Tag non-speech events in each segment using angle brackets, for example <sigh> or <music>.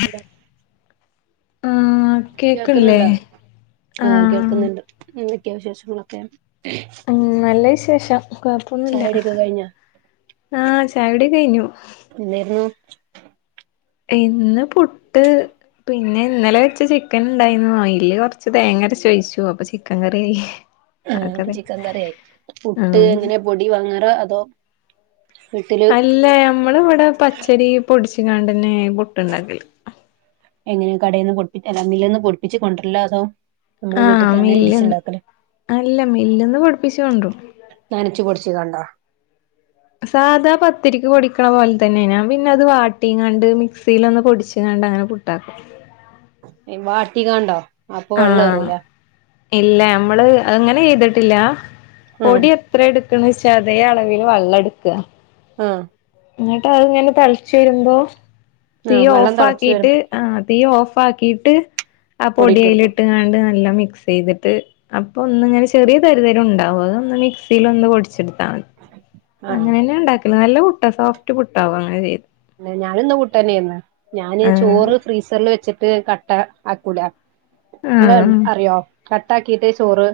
Hello ആഹ് കേക്ക്ൺല്ലേ കേൾക്കുന്നുണ്ടോ.. ആഹ് കേൾക്കുന്നുണ്ട് <unintelligible> വിശേഷങ്ങളൊക്കെ ഉം നല്ല വിശേഷം.. കൊഴപ്പൊന്നുല്ല ചായടിയൊക്കെ കഴിഞ്ഞാ ആഹ് ചായുടിയൊ കഴിഞ്ഞു എന്തായിരുന്നു ഇന്ന് പുട്ട് പിന്നെ ഇന്നലെ വെച്ച ചിക്കൻ ഉണ്ടായിന്നു.. അയില് കൊറച്ച് തേങ്ങരച്ചൊഴിച്ചു.. അപ്പൊ ചിക്കൻ കറിയായി ആ അപ്പൊ അതൊക്കെതെ ചിക്കൻ കറ്യായി പുട്ട് ആഹ് എങ്ങനെ പൊടി വാങ്ങാറാ അതോ വീട്ടില് അല്ല നമ്മള് ഇവിടെ പച്ചരി പൊടിച്ച്ങ്ങാണ്ടെന്നെ പുട്ടുണ്ടാക്കല് എങ്ങനെയ കടേന്ന് പൊടിപ്പി അല്ല മില്ല്ന്ന് പൊടിപ്പിച്ച് കൊണ്ടരലോ അതോ നമ്മള് ആഹ് വീട്ട്തന്നെ മില്ല് ഇടിച്ചുണ്ടാക്കല്............ അല്ല മില്ല്ന്ന് പൊടിപ്പിച്ച് കൊണ്ട്രും നനച്ചു കൊടു ച്ങ്ങാണ്ടാ സാധാ പത്തിരിക്ക് പൊടിക്കണ പോലെതന്നെ.. ഞാൻ പിന്നത് വാട്ടിങ്ങാണ്ട് മിക്സീലൊന്ന് പൊടിച്ച്ങ്ങാ ണ്ടങ്ങനെ പുട്ടാക്കും എ വാട്ടീങ്ങാണ്ടോ ആഹ്.. ഇല്ല.. അമ്മള് അങ്ങനെ ചെയ്തിട്ടില്ല.. ആഹ് പൊടി എത്ര എടുക്കണ്ച്ചാ അതേ അളവിൽ വള്ളെട്ക്ക ആഹ് എന്നിട്ട് അത്ങ്ങനെ തളച്ചരുമ്പോ തീ ആഹ് വെള്ളം ഓഫ് തിളച്ചു വരും ആക്കീട്ട് ആ തീ ഓഫ് ഫാക്കീട്ട് ആ പൊടിയിട്ട് പൊടിയയിൽ കൊടുക്കും ഇട്ട്ങ്ങാണ്ട് നല്ല മിക് ക്സെയ്തിട്ട് അപ്പൊ ഒന്നിങ്ങനെ ചെറിയ തരിതരം ഉണ്ടാവും.. അതൊന്ന് മിക്സിലൊന്ന് പൊടിച്ചെടു ആഹ് അങ്ങനെന്ന ഇണ്ടാക്കല് നല്ല പുട്ടാ സോഫ്റ്റ് പുട്ടാവും അങ്ങനെ ചെയ് ഞാനൂന്ന് പുട്ടെന്നേർന്ന്.. ഞാന് ആഹ് ചോറ് ഫ്രീസറിൽ വെച്ചി ത് കട്ട ആക്കൂല.. ആഹ് <unintelligible> അറിയോ കട്ട ആക്കീട്ട് ചോറ്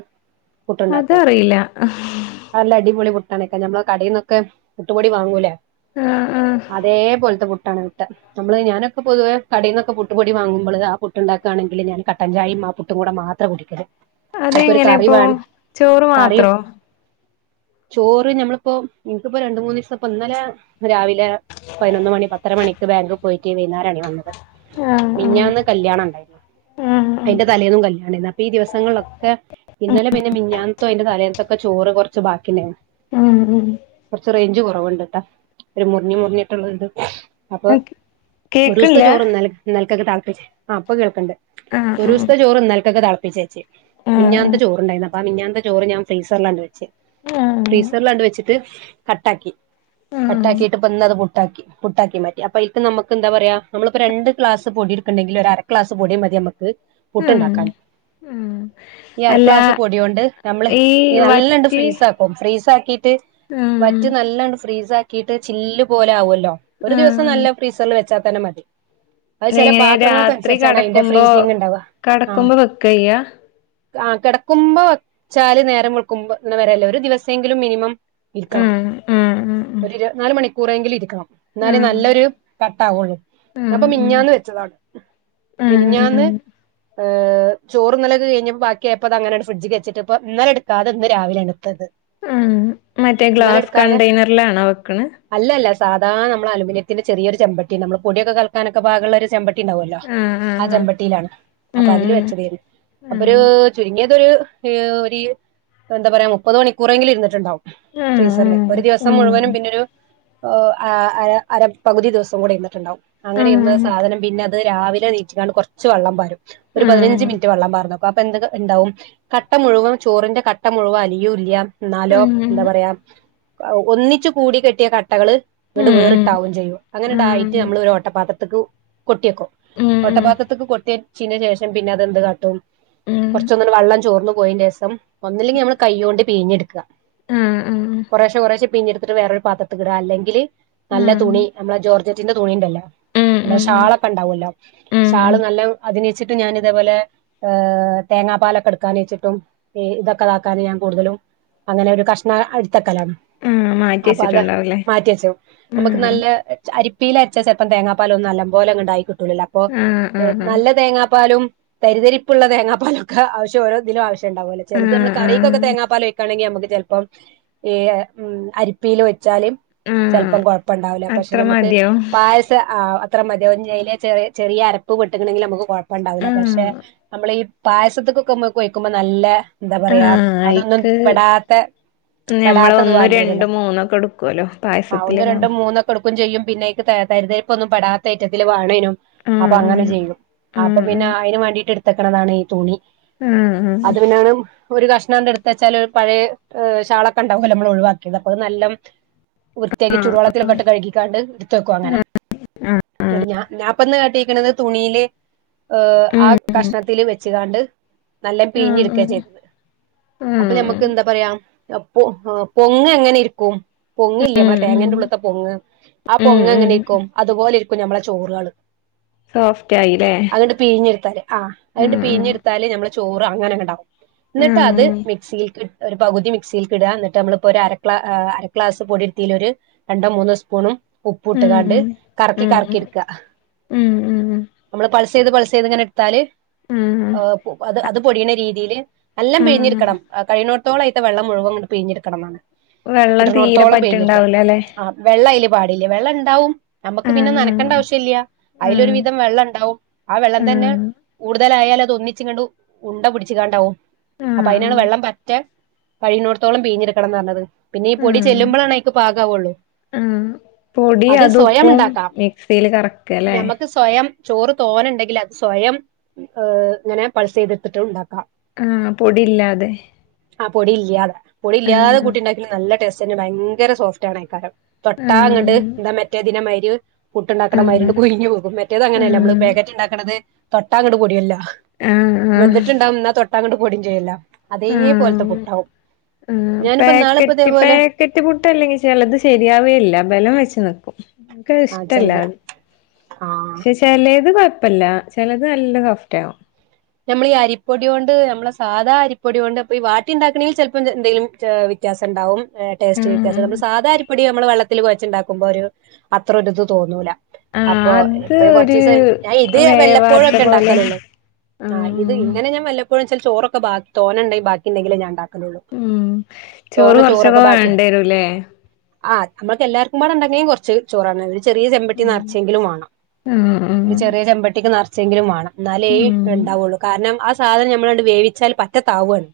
പുട്ട്ണ്ടാക്കും.. അതറിയില്ല അല്ല അടിപൊളി പു <unintelligible> ക്ക നമ്മൾ കടേന്നൊക്കെ പുട്ടുപൊടി വാങ്ങൂലേ ആ... ആ.. അതേപോൽത്തെ പുട്ടാണ് കിട്ടാ.. നമ്മള് ഞാനൊക്കെ പൊതുവെ കടേന്നൊക്കെ പുട്ടു പൊടി വാങ്ങുമ്പള് ആ പുട്ട്ണ്ടാക്കാണെങ്കില് ഞാൻ കട്ടൻചായും ആ പുട്ടും കൂടെ മാത്ര കുടിക്കല് അയ്ക്കൊരു കറി അതെങ്ങനെപ്പൊ.. വേണം ചോറ് കറി മാത്രോ ചോറ് ഞമ്മളിപ്പോ ഇൻക്ക്പ്പോ രണ്ട് മൂന്നീസിപ്പൊ ഇന്നലെ രാവിലെ പതിനൊന്ന് മണി പത്തര മണിക്ക് ബാങ്ക് പോയിട്ട് വൈന്നേരാണെ വന്നത് ആഹ് ആഹ് മിഞ്ഞാന്ന് കല്യാണം ഇണ്ടായിനു ആഹ് ആഹ് അയിന്റെ തലേന്നും കല്യാണേനു. അപ്പൊ ഈ ദിവസങ്ങൾളൊക്കെ ഇന്നലെ പിന്നെ മിഞ്ഞാൻത്തും അയിന്റെ തലേ ഒക്കെ ചോറ് കൊറച്ച് ബാക്കിണ്ടേയ്നു.. ഉം ഉം കൊറച്ച് റേഞ്ച് കൊ കുറവണ്ട്ട്ടാ.. ഒരു മുറിഞ്ഞ് മുറിഞ്ഞിട്ടുള്ള ഇത് അപ്പൊ ഒരു ദിവസത്തെ കേക്ക്ണില്ല ചോറ് ഇന്നലെ ഇന്നലെ <inaudible> തളപ്പിച്ച് ആ ഇപ്പൊ കേൾക്ക്ണ്ട്.. ആഹ് ആഹ് ഒരൂസ്ത്തെ ചോറ് ഇന്നൽക്കെക്ക് തളപ്പിച്ചെച്ച് ആഹ് മിഞ്ഞാത്തെ ചോറുണ്ടായിനു അപ്പ ആ മിഞ്ഞാത്തെ ചോറ് ഞാൻ ഫ്രീസറിലാണ്ട് വെച്ച് ആഹ് ആഹ് ഫ്രീസറിലാണ്ട് വെച്ചിട് ട്ട് കട്ടാക്കി... ആഹ് കട്ടാക്കിട്ട്പ്പന്നത് ക്കി പുട്ടാക്കിമാറ്റി... അപ്പൊ ഐക്ക് നമക്കെന്താ പറയാ.. നമ്മള്‌പ്പോ രണ്ട് ക്ലാസ് പൊടിട്ക്ക്ണ്ടെങ്കിൽ ഒരരക്ലാസ് പൊടി മതി... നമക്ക് ഉം പുട്ട്ണ്ടാക്കാൻ. ഉം ഈ അല്ല അരക്ലാസ് പൊടിയോണ്ട് നമ്മള് ഈ ഇ നല്ലണ്ട് വറ്റ് ഫ്രീസാക്കും ഫ്രീസാ ട്ട് ആഹ് വറ്റ് നല്ലണ്ട് ഫ്രീസാക്കീട്ട് ചില്ല് പോലെ ആവൊല്ലോ. ഒരു ദിവസം ആഹ് നല്ല ഫ്രീസറിൽ വെച്ചാത്തന്നെ മതി. അത് ചെല എങ്ങനെ രാത്രി പാത്രങ്ങൾക്കനുസരിച്ചാണ് അയ്ൻ്റെ കടക്കുമ്പോ ഫ്രീസിങ്ണ്ടാവ... ആ.. കടക്കുമ്പോ വെക്ക ചെയ്യാ ആ കെട്ക്കുമ്പോ വെച്ചാല് നേരം വേൾക്കുബ്ന്ന വരെല്ലേ ഒരു ദിവസേങ്കിലും മിനിമം ഇരിക്കണം, ആഹ് ആഹ് ആഹ് ഒരിര്വത്ത്നാല് മണിക്കൂറെങ്കിലും ഇരിക്കണം. എന്നാലെ ആഹ് നല്ലൊരു കട്ട ആകൊള്ളൂ... ആഹ് ഞാപ്പൊ ആഹ് മിഞ്ഞാന്ന് വെച്ചതാണ്. ഉം.. ഉം അ് ചോറ്ന്നലൊക്കെ കഴിഞ്ഞപ്പോ ബാക്കിയയപ്പോ തങ്ങനെണ് ഫ്രിഡ്ജ്കെച്ചിട്ട്പ്പോ ഇന്നലെടുക്കാതെ ഇന്ന് രാവിലെ ടുത്തത്. ഉം മറ്റേ ഗ്ലാസ് കണ്ടെയ്നറിലാണോ വെക്ക്ണ്? അല്ലല്ല സാധാ നമ്മള അലുമിനിയത്തിൻ്റെ ചെറിയൊരു ചെമ്പട്ടിണ്ട്, നമ്മൾ പൊടിയൊക്കെ കൽക്കാനൊക്കൊ പാകള്ളൊരു ചെമ്പട്ടി ണ്ടാവുല്ലോ ആഹ് ആ ആഹ് ചെമ്പട്ടിയിലാണ്. ആഹ് അപ്പൊ ഉം അതില് വെച്ചതേരുന്നു. അപ്പൊരൂ ഉം ചുരുങ്ങിയ ഇതൊരു ഒരു എന്താ പറയാ മുപ്പത് മണിക്കൂറെങ്കിലും ഇരുന്നിട്ടുണ്ടാവും. ആഹ് ഫ്രീസറില് ഒരു ആഹ് ദിവസം മുഴുവനും, ആഹ് പിന്നൊരു ഒ ആ അര അരപ്പകുതി ദിവസം കൂടെ ഇന്നിട്ടുണ്ടാവും, അങ്ങനെ ഇരുന്ന ആഹ് സാധനം പിന്നെ ത് രാവിലെ നീച്ച്ക്കാണ്ട് കൊറ്ച്ച് വള്ളം പാരും, ഒരു ആഹ് പതിനഞ്ച് മിനിറ്റ് ആഹ് വള്ളം പാർ അപ്പാപ്പെന്ത് ക് ഇണ്ടാവും കട്ട മുഴുവൻ ചോറിന്റെ കട്ട മുഴുവൻ അലിയൂല്യ. ആഹ് ഇന്നാലോ ഉം എന്താ ഉം പറയാ ഒന്നിച്ച് കൂടി കെട്ടിയ ക ട്ടകൾ ഇണ്ട് വേറിട്ടാവും ചെയ്യും. ആഹ് അങ്ങനെണ്ടായിട്ട് നമ്മൾ ഒരു ഓട്ടപ്പാത്രത്ത്ക്ക് കൊട്ടിയെക്കും. ഉം ഉം ഉം ഓട്ടപാത്രത്ത്ക്ക് കൊട്ടിയച്ചിൻ്റെ ശേഷം പിന്നെ അതെന്ത് കാട്ടും ആഹ് കുറച്ചൊന്ന് വള്ളം ചോർന്നു പോയിൻ്റേഷം ഒന്നല്ലെങ്കിൽ നമ്മൾ കൈയ്യോണ്ട് പീഞ്ഞെടുക്ക. ആഹ് ആഹ് കുറെശെ കുറേശെ പീഞ്ഞെടുത്തിട്ട് വേറൊരു പാത്രത്ത്ക്ക്ട, അല്ലെങ്കില്- നല്ല ഉം തുണി നമ്മളെ ജോർജറ്റിന്റെ തുണീണ്ടല്ലാ ഉം നമ്മുടെ ഉം ഷാളൊക്കെ ഉണ്ടാവല്ലോ, ഉം ഷാള് ഉം നല്ല അതിനേച്ചിട്ട് ഞാനിതേപോലെ ഒ തേങ്ങാ പാലൊക്കെ ഇട്ക്കാനയ്ച്ചിട്ടും അ് ഇതൊക്കെതാക്കാന് ഞാൻ കൂടുതലും അങ്ങനെ ഒരു കഷ്ണ ഇട്ത്തക്കലാണ്. മാറ്റിവെച്ചിട്ടുണ്ടോ? മാറ്റിവെച്ചു. നമുക്ക് നല്ല അരിപ്പീല് അരച്ച ചെൽപ്പം തേങ്ങാപ്പാലൊന്നും നല്ലമ്പോലെ ഇങ്ങടായിക്കിട്ട് ട്ടൂലല്ലാ അപ്പൊ ആഹ് ആഹ് ആഹ് നല്ല തേങ്ങാപ്പാലും തരി തരിപ്പുള്ള തേങ്ങാപ്പാലൊക്കെ ആവശ്യ ഓരോതിലു ആവശ്യ ണ്ടാവോലോ ചെല്തമ്മൾ ആഹ് കറീകൊക്കെ ആഹ് തേങ്ങാ പാലെഴിക്കാണെങ്കി നമുക്ക് ചെൽപ്പം ഈ ഉം അരിപ്പീലു ച്ചാല് ആഹ് ചെൽപ്പം കൊഴപ്പുണ്ടാവൂല, പക്ഷെ അത്ര ഞമക് മതിയോ പായസ ആ ത്രമതിയാവും ഞ്ഞ് അയ്ല് ചെറി ചെറിയ അരപ്പ് പെട്ട്ക്ക് ണങ്കില് നമുക്ക് കൊഴപ്പണ്ടാവുല്ല. പക്ഷെ ആഹ് നമ്മൾഈ പായസത്ത് ത്ത്മ്മക്കൊയിക്കുമ്പോ നല്ല എന്താ പറയാ ആഹ് അതൊന്നും അയിക്ക് പെടാത്തെ ഞമ്മള് പെടാത്തത് ഒന്നും വാണ്ടിരോല്ലോ. രണ്ടും മൂന്നൊക്കെ എടുക്കുവല്ലോ ആ ഒന്ന് പായസത്തിലൊക്കെ രണ്ടും മൂന്നൊക്കെടുക്കും ചെയ്യും, പിന്നെയ്ക്ക് ത തരിതരിപ്പൊന്നും പെടാത്ത ഐറ്റത്തിൽ വേണേനും. അപ്പ അങ്ങനെ ആഹ് ചെയ്യും. അപ്പൊ ആഹ് പിന്നെ അയിനും വേണ്ടീട്ട്ട്ത്തക്കണതാണ് ഈ തുണി. ഉം ഉ... അത് പിന്നാണ് ഒരു കഷ്ണണ്ട്ട്ത്തച്ചാല് ഒരു പഴയ ഏ് ഷാളൊക്കുണ്ടാവോലോ നമ്മൾ ഒഴിവാക്കിയത്, അപ്പൊ അത് നല്ല വൃത്തിയാക്കി ചൂടുവെള്ളത്തിലൊക്ക്ട്ട് കഴുകിക്കാണ്ട് ഇട്ത്തക്കു അങ്ങനെ ന്നിട്ട് ഞാ ഞാപ്പന്നാട്ടി ക്ക്ണ്ത് തുണിയില് ഓ ആ ഉം ഉം കഷ്ണത്തിൽ വെച്ചുകാണ്ട് നല്ല ആഹ് പിഴിഞ്ഞെടുക്ക ആഹ് ചെയ്തത്. അപ്പൊ ആഹ് ഞമക്കെന്താ പറയാ അ പൊ പൊങ്ങ് എങ്ങനെ ഇരിക്കും? പൊങ്ങില്ലേ ഉം നമ്മളെ ഉം തെങ്ങേൻ്റെ ഉള്ളത്തെ പൊങ്ങ്, ആ ഉം പൊങ്ങങ്ങനെ ഉം ഇരിക്കും അതുപോലെ ഇരിക്കും ഞമ്മളെ ചോറാള്. സോഫ്റ്റ് ആയില്ലേ അത്ട് പീഞ്ഞെടുത്താല് ആ അത് ഉം ഉം പീഞ്ഞെടുത്താല് ഞമ്മള് ചോറ് അങ്ങനെങ്ങടാവും, ന്നിട്ട് അത് ആഹ് മിക്സീക്കി ഒരു പകുതി മിക്സീലീക്കിട ന്നിട്ടമ്മളിപ്പോ ഒരു അരക്ലാ ആ അര ഗ്ലാസ് പൊടിയിടുത്തിലൊര് രണ്ടോ മൂന്നോ സ്പൂണും ഉപ്പു ഉം ഇട്ടുകാണ്ട് കറക്കി ഉം കറക്കിടുക്ക ഉം ഉം നമ്മള് പൾസെയ്ത് പൾസെയ്ത് ഇങ്ങനെ എടുത്താല് ഉം അ അത് അത് പൊടിയണ രീതീല് നല്ലാം ആഹ് പിഴിഞ്ഞിടുക്കണം കഴിയണോടത്തോളായിട്ട് വെള്ളം മുഴുവൻ പിഴിഞ്ഞെടുക്കണംന്നാണ് വെള്ളം തീരെ കിട്ടണോടത്തോളം പിഴഞ്ഞിടക്കണം പറ്റ്ണ്ടാവൂലല്ലേ ആ വെള്ള പാടില്ല വെള്ളം ഇണ്ടാവും ഞമുക്ക് പിന്നെ ആഹ് നനക്കണ്ട ആവശ്യം ഇല്ല്യ ആഹ് അയിലൊരുവിധം ആഹ് വെള്ളം ഇണ്ടാവും ആ വെള്ളം തന്നെ കൂടുതലായാല് അത് ഒന്നിച്ചിങ്ങണ്ട് ഉണ്ട പിടിച്ച് കാണ്ടാവും ആഹ് അപ്പൊ അയിനാണ് ആഹ് വെള്ളം പറ്റെ കഴിയിണോടത്തോളം പീഞ്ഞെടുക്കണംന്ന് പറഞ്ഞത് പിന്നെ ഈ പൊടി ആഹ് ചെല്ലുമ്പളാണ് അനിക്ക് പാകാവുള്ളൂ ആഹ് പൊടി അത് അതും സ്വയം ഉപ്പും ഉണ്ടാക്കാം മിക്സിയില് കറക്കല്ലേ ഞമ്മുക്ക് സ്വയം ചോറ് തോനുണ്ടെങ്കിൽ അത് സ്വയം ഏ ഇങ്ങനെ പൾസ ചെയ്തെത്തിട്ട് ഉണ്ടാക്കാം ആഹ പൊടില്ലാതെ ആ പൊടി ഇല്ലാതെ പൊടി ഇല്ലാതെ കുട്ടിണ്ടാക്കങ്കും നല്ല ടേസ്റ്റ് തന്നെ ഭയങ്കര സോഫ്റ്റ് ആണ് ആക്കാരം തൊട്ടാങ്ങണ്ട് ആഹ് എന്താ മറ്റേ ദിനമാര് പുട്ടുണ്ടാക്കണ മരി ണ്ട് ആഹ് കുഴിഞ്ഞു പോകും മറ്റേത് അങ്ങനെയല്ല ആഹ് നമ്മള് പാക്കറ് ഉണ്ടാക്കണത് തൊട്ട അങ്ങട്ട പടിയില്ല ആഹ് ആഹ് ആഹ് വെന്തിട്ടുണ്ടാവും എന്നാ തൊട്ടാ അങ്ങോട്ട് പൊടിയും ചെയ്യില്ല അതേ പോലത്തെ പുട്ടാവും ഞാനിപ്പോ ഇനാളെ ഈ പാക്കറ്റ് പുട്ടല്ലെങ്കിൽ ചിലത് ശരിയാവേയില്ല ബലം വെച്ച്നിക്കും എനക്ക് ആ ഇഷ്ടല്ല ചിലത് അത് ആ പക്ഷെ ചിലത് പ കുഴപ്പല്ല ചിലത് നല്ല കഫ്റ്റയാവും നമ്മൾ ഈ അരിപ്പൊടി കൊണ്ട് നമ്മളെ സാധാ അരിപ്പൊടി കൊണ്ട്പ്പ ഈ വാട്ടി ഉണ്ടാക്കണമെങ്കിൽ ചിലപ്പോ എന്തെങ്കിലും വ്യത്യാസം ഉണ്ടാവും ടേസ്റ്റ് വ്യത്യാസം ആഹ് നമ്മ സാധാരിപ്പൊടി നമ്മള് വെള്ളത്തിൽ കൊഴച്ചുണ്ടാക്കുമ്പോൾ ഒരു അത്ര ഒരുരിത് തോന്നൂല ആഹ് അപ്പൊ അത് ഇപ്പൊ കൊറച്ച ഒരു ദിവസം ഞാൻ ഇത് വെല്ലപ്പോഴും വേവാത്ത ഒക്കെ പോലെ ഉണ്ടാക്കാലള്ളു ആഹ ആഹ് ഇങ്ങനെ ഞാൻ വല്ലപ്പോഴും ചില ചോറൊക്കെ തോനഉണ്ടങ്കിൽ ബാക്കിഉണ്ടങ്കില ഞാ ഉണ്ടാക്ക ഉം ചോറ് തോന്ന ചോറൊക്കെ കൊറച്ചൊക്കെ ബാക്കി വേണ്ടിരൂല്ലേ ആ നമ്മക്ക് എല്ലാവർക്കും കൂടെ ഉണ്ടെങ്കും കുറച്ച് ചോറാണ് ചെറിയ ചെമ്പട്ടി ഉം നിറച്ചെങ്കിലും വേണം ഉം ഉം ഒരു ചെറിയ ചെമ്പട്ടിക്ക് നിറച്ചെങ്കിലും വേണം എന്നാല ഉം ഉണ്ടാവുള്ളൂ കാരണം ആ സാധനം നമ്മളണ്ട് വേവിച്ചാൽ പറ്റത്താവുകാണ്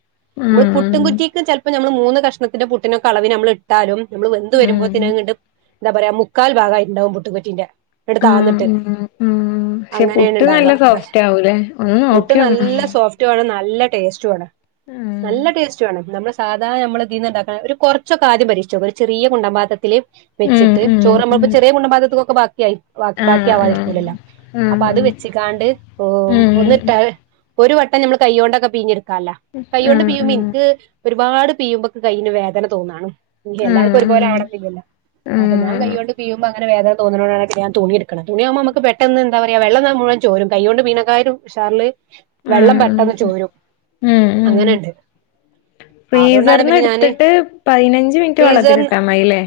നമ്മൾ പുട്ടും ഉം കുറ്റിക്കിക്കും ചിലപ്പോ നമ്മൾ മൂന്ന് കഷ്ത്തിന്റെ പുട്ടിനെക്കെളവി നമ്മൾ ഇട്ടാലും നമ്മള് വെന്ത് ഉം വരുമ്പോത്തിനെ കണ്ട് എന്താ പറയാ മുക്കാൽ ഭാഗമായിട്ടുണ്ടാവും പൂട്ടുകുറ്റിന്റെ എടു താന്നിട്ട് ഉം ഉം പക്ഷെ അങ്ങനെയണ പുട്ട് ഇണ്ടാവ നല്ല ക്ക സോഫ്റ്റ് ആവൂലേ ഒന്ന് പുട്ട് നോക്കി നോക്കണം നല്ല സോഫ്റ്റ് വണ് നല്ല ടേസ്റ്റണ് ഉം നല്ല ടേസ്റ്റ് വാണ് നമ്മ സാധാരണ നമ്മള്തിന്നന്ന് ഉണ്ടാക്കണ ഒരു കുറച്ചൊക്കെ ആദ്യം പരീക്ഷിച്ചു ഒരു ചെറിയ കുണ്ടമ്പാത്തത്തില്ൽ ഉം വെച്ചിട്ട് ഉം ഉം നമ്മപ്പ ചെറിയ മുണ്ടാപാത്രതിക്കൊക്കെ ബാക്കി ആയി് ആഹ് ആഹ് ബാക്കിആവാതിരികുലല്ലോ അപ്പൊ ആഹ് അത് ആഹ് വെച്ചിക്കാണ്ട് ഉം ഒന്നിട്ട ഒരു വട്ടം നമ്മൾ കൈ കൊണ്ടൊക്കെ പിഞ്ഞെടുക്കാല്ല കൈ്യ കൊണ്ട് ആഹ് പിയുമ്പോ ആഹ് എനിക്ക് ഒരു ഒരുപാട് പീയുമ്പൊക്ക കൈയിൽ വേദന തോന്നാണ് ഇല്ല എല്ലാർക്കും ഒരുപോലെ ആഹ് ആണെന്നില്ലല്ല അപ്പ ഞാൻ ആഹ് കൈകൊണ്ട് പീയുമ്പ വ വേദനോന്നോാണ് ഞാ തുണി എടുക്കണം തുണിയകുമ്പ നമുക്ക് പെട്ടെന്ന് എന്താ പറയയുക വെള്ള മുഴൻ ചോരും കൈ കൊണ്ട് മീനക്കാരും ഉഷാറില് വെള്ളം ആഹ് പെട്ടെന്ന് ചോരും ഉം ഉം അങ്ങനെുണ്ട് ഫ്രീസർന്ന് എടുത്തിട്ട് പതിനഞ്ച് മിനിറ്റ് ഫ്രീസർ വള്ളത്തിട്ടാ മയില്ലേ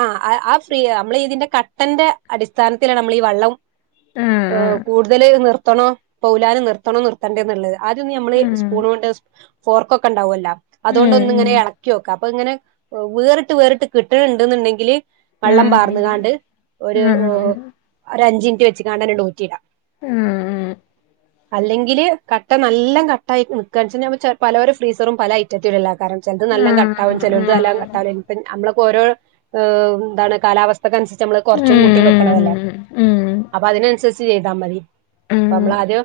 ആ ആ ഫ്രീ നമ്മൾ ഇതിന്റെ ഈ കട്ടന്റെ അടിസ്ഥാനത്തിലാണ് നമ്മൾ ഈ വള്ളം ആഹ് ഏ ആഹ് കൂടുതല് നിർത്തണോ പോലാ നിർത്തണോ നിർത്തണ്ട എന്നുള്ളത് ആദ്യൊന്ന് നമ്മള് ആഹ് സ്പൂണ് കൊണ്ട് ഫോർക്കൊക്കെ ഉണ്ടാവുമല്ലോ അതുകൊണ്ടൊന്ന ഇങ്ങനെ ഇളക്കിനോക്കാം അപ്പൊ ഇങ്ങനെ വേറിട്ട് വേറിട്ട് കിട്ടനുണ്ട് എങ്കില് വള്ളം പാർന്നുകാണ്ട് ഒരു ഒ അഞ്ചിനിറ്റ് വെച്ചക്കാണ്ട്ന്നെ ഡോറ്റിടാം ആ ആ അല്ലെങ്കില് കട്ട നല്ലാം കട്ടായി നക്കുക വെച്ച പലരുടെ ഫ്രീസറും പല ഐറ്റത്തിലല്ലും കാരം ചെൽത് നല്ലം കട്ടാവും ചെലൊൽത് നല്ലം കട്ടാവുല നമ്മളൊക്ക ഓരോ ഏ ന്താണ് കാലാവസ് ത്തക്കൻസര്ച്ച് നമ്മള് കൊർച്ചും കൂട്ട്യു വെക്കണതല്ലേ അപ്പൊ അതിനൻസര്ച്ച് ചെയ്താ മതി പ്പ നമ്മള് ആദ്യം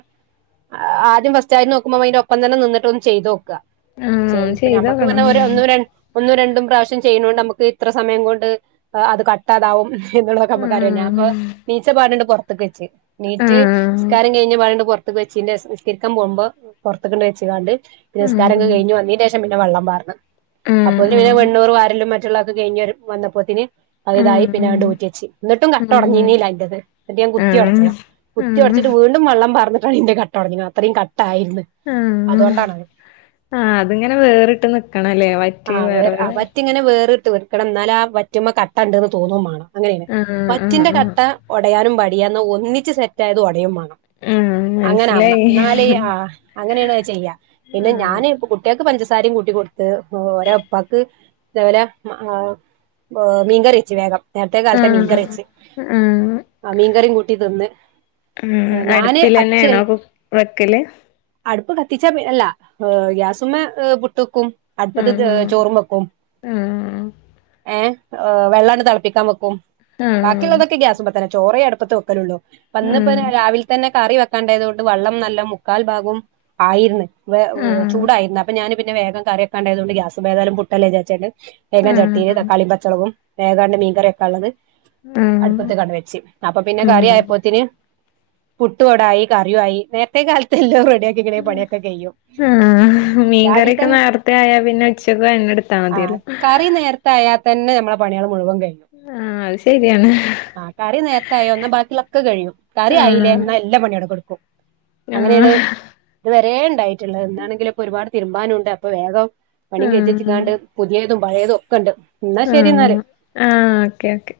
ആദ്യം ഫസ്റ്റ് ആയ് നോക്കുമ്പോ അയ്ന്റ ഒപ്പം തന്നെ നിന്ന്ട്ടൊന്ന് ചെയ്തോക്ക ചെൽപ്പ ഞമ്മക്ക് ചെയ്തോക്കണം പർഞ്ഞ ഒരു ഒന്നും രണ് ഒന്നു രണ്ടും പ്രാവ്ശ്യം ചെയ്യണോണ്ട് അമ്മക് ക്ക്‌ ഇത്ര സമയം കൊണ്ട് അത് കട്ടാതാവും എന്നുള്ളതൊക്കെ അമ്മക്ക് അറിയ ആഹ് ഞാപ്പൊ ണീച്ച പാടണ്ട് പൊർ ത്ക്കെച്ച് ണീറ്റ് ന്സ്കാരം കഴിഞ്ഞപാടണ്ട് പൊർ ക്ക്‌ വെച്ചിന്റെ സ്കര്ക്കാൻ പോവ്മ്പോ പൊർത്ത്ക്ക്‌ണ്ട് വെച്ചിങ്ങാണ്ട് പിന്ന ഉം സ്കാരൊക്കെ കയ്ഞ്ഞ് വെന്നേന്റെഷം പി ന്നെ വെള്ളം പാർന്ന് ഉം അപ്പോൊ ന്നെ വള്ളം പാർന്ന് അപ്പൊ പിന്നെ ഉം വെണ്ണൂറ് വാരലും മറ്റുള്ളൊക്ക കയ്ഞ്ഞ് ഒര് വന്നപ്പോത്തിന് അത് ഇതായി പിന്നാണ്ട് ഉം ഊറ്റിയെച്ചി ന്ന്ട്ടും കട്ട ഉം ഒടഞ്ഞിനീല്ല അയ്ന്റത് ന്നിട്ട് ഞാൻ ആഹ് കുത്തി ആഹ് ഒടച്ചതാ കുത്ത്യോട്ച്ചിട്ട് വീണ്ടും വള്ളം പാർന്ന്ട്ടാണ് ഇന്റെ കട്ടൊട്ഞ്ഞത് അത്രയും കട് ട്ടായിര്ന്ന് ആഹ് അതുകൊണ്ടാണത് ആഹ് അതിങ്ങനെ വേറിട്ട് ന്ക്കണല്ലേ വറ്റി വേറെ വേറേ ട്ട് ന്ക്കണം ന്നാലാ വറ്റുമ്പൊ കട്ടണ്ട്ന്ന് തോന്നും മാണം അങ്ങനെണ് ആഹ് ആഹ് വറ്റിന്റെ ആഹ് കട്ട ഒടയാനും പ ടിയന്ന ഒന്നിച്ച് സെറ്റ ആയത് ഒടയും മാ ണം. ആഹ് അങ്ങന ആവണം മനസ്സിലായി ന്നാല് ആ അങ്ങനെണ് അവ് ചെയ്യാ പിന്നെ ഞാന് ആഹ് കുട്ട്യക്ക് പഞ്ചസ സാരേം കൂട്ടികൊട്ത്ത് ഓരോ പ്പാക്ക് തേപോലെ മ് ആ മീൻങ്കറി വെച്ച് വേഗം നേര്ത്തെ കാൽത്തെ ആഹ് മീൻകറി യെച്ച് ആഹ് ആ മീൻകറി കൂട്ടി തിന്ന് ഉം ഞാന് അച്ചൽ അടുപ്പിലെന്നെണോ വെക്കല് അടുപ്പ് കത്തിച്ചാ പി അല്ല എ ഗ്യാസുമ്മെ എ പുട്ടക്കും അടുപ്പത്ത് ത് ആഹ് ഏ ചോറും വെക്കും. ആഹ് ഏഹ് എ വെള്ളണ് തെൾപ്പിക്കാൻ വെക്കും ആഹ് ബാക്കിള്ളതൊക്കെ ഗ്യാസുമ്മത്തന്നെ ചോറേ അട്പ്പത്ത് വെക്കലുള്ളൂ പ്പന്ന് പ്പനെ ആഹ് രാവിൽ തന്നെ കറി വെക്കണ്ടതോണ്ട് വള്ളം നല്ല മുക്കാൽ ഭാഗവും ആയിര്ന്ന് വെ ആഹ് ചൂടായിര്ന്ന് അപ്പ ഞാന് പിന്നെ വേഗം കറിയക്കാണ്ടയ്തോണ്ട് ഗ്യാസ് പ്പേതാലും പുട്ടല്ലേ ചാര്ചാണ്ട് വേഗം ചട്ടിയില് ആഹ് തക്കാളീം പച്ചൊളകും ഏതാണ്ട് മീൻകറിയെക്കള്ളത് ആഹ് അട്പ്പത്ത്ക്കാട് വെച്ചി അപ്പൊ പിന്നെ ഉം കറിയായ്പ്പോത്തിന് പുട്ടുവടായി കറിയുവായി നേര്ത്തെ കാൽതെ എല്ലോ റെ ആ രാവിലെ മീൻകറിയൊക്കെ തന്നെ നേര്ത്തെ ആയാ പിന്നെ ഉച്ചക്കു അഎന്നെട്ത്താ മതി ആ കറി നേര്ത്തായാ തെന്നെ നമ് ള്ള പണിയൾ മുഴുവൻ കയ്ഞ് ആഹ് അത് ശരിയാണ് ആ കറി നേര്ത്തായ ന്ന ബാക്കിള്ളൊക്ക കഴിയു കറി ആയിലേ ആഹ് ന്നാ എല്ലാ പണിയു ആട കട്ക്കും ആഹ് അങ്ങനെണ് ത് വരെ ണ്ടായി ട്ട്ള്ളെ ന്നാണെങ്കില് പ്പൊ ഒരുപാട് തിര്മ്പാനുണ്ട് അപ്പൊ വേഗം പണി ആഹ് കെയ്ചെച്ചിങ്ങാണ്ട് പുതിയെ തും പഴെതു ഒക്ക ണ്ട് ആഹ് ആ ഓക്കെ ഓക്കെ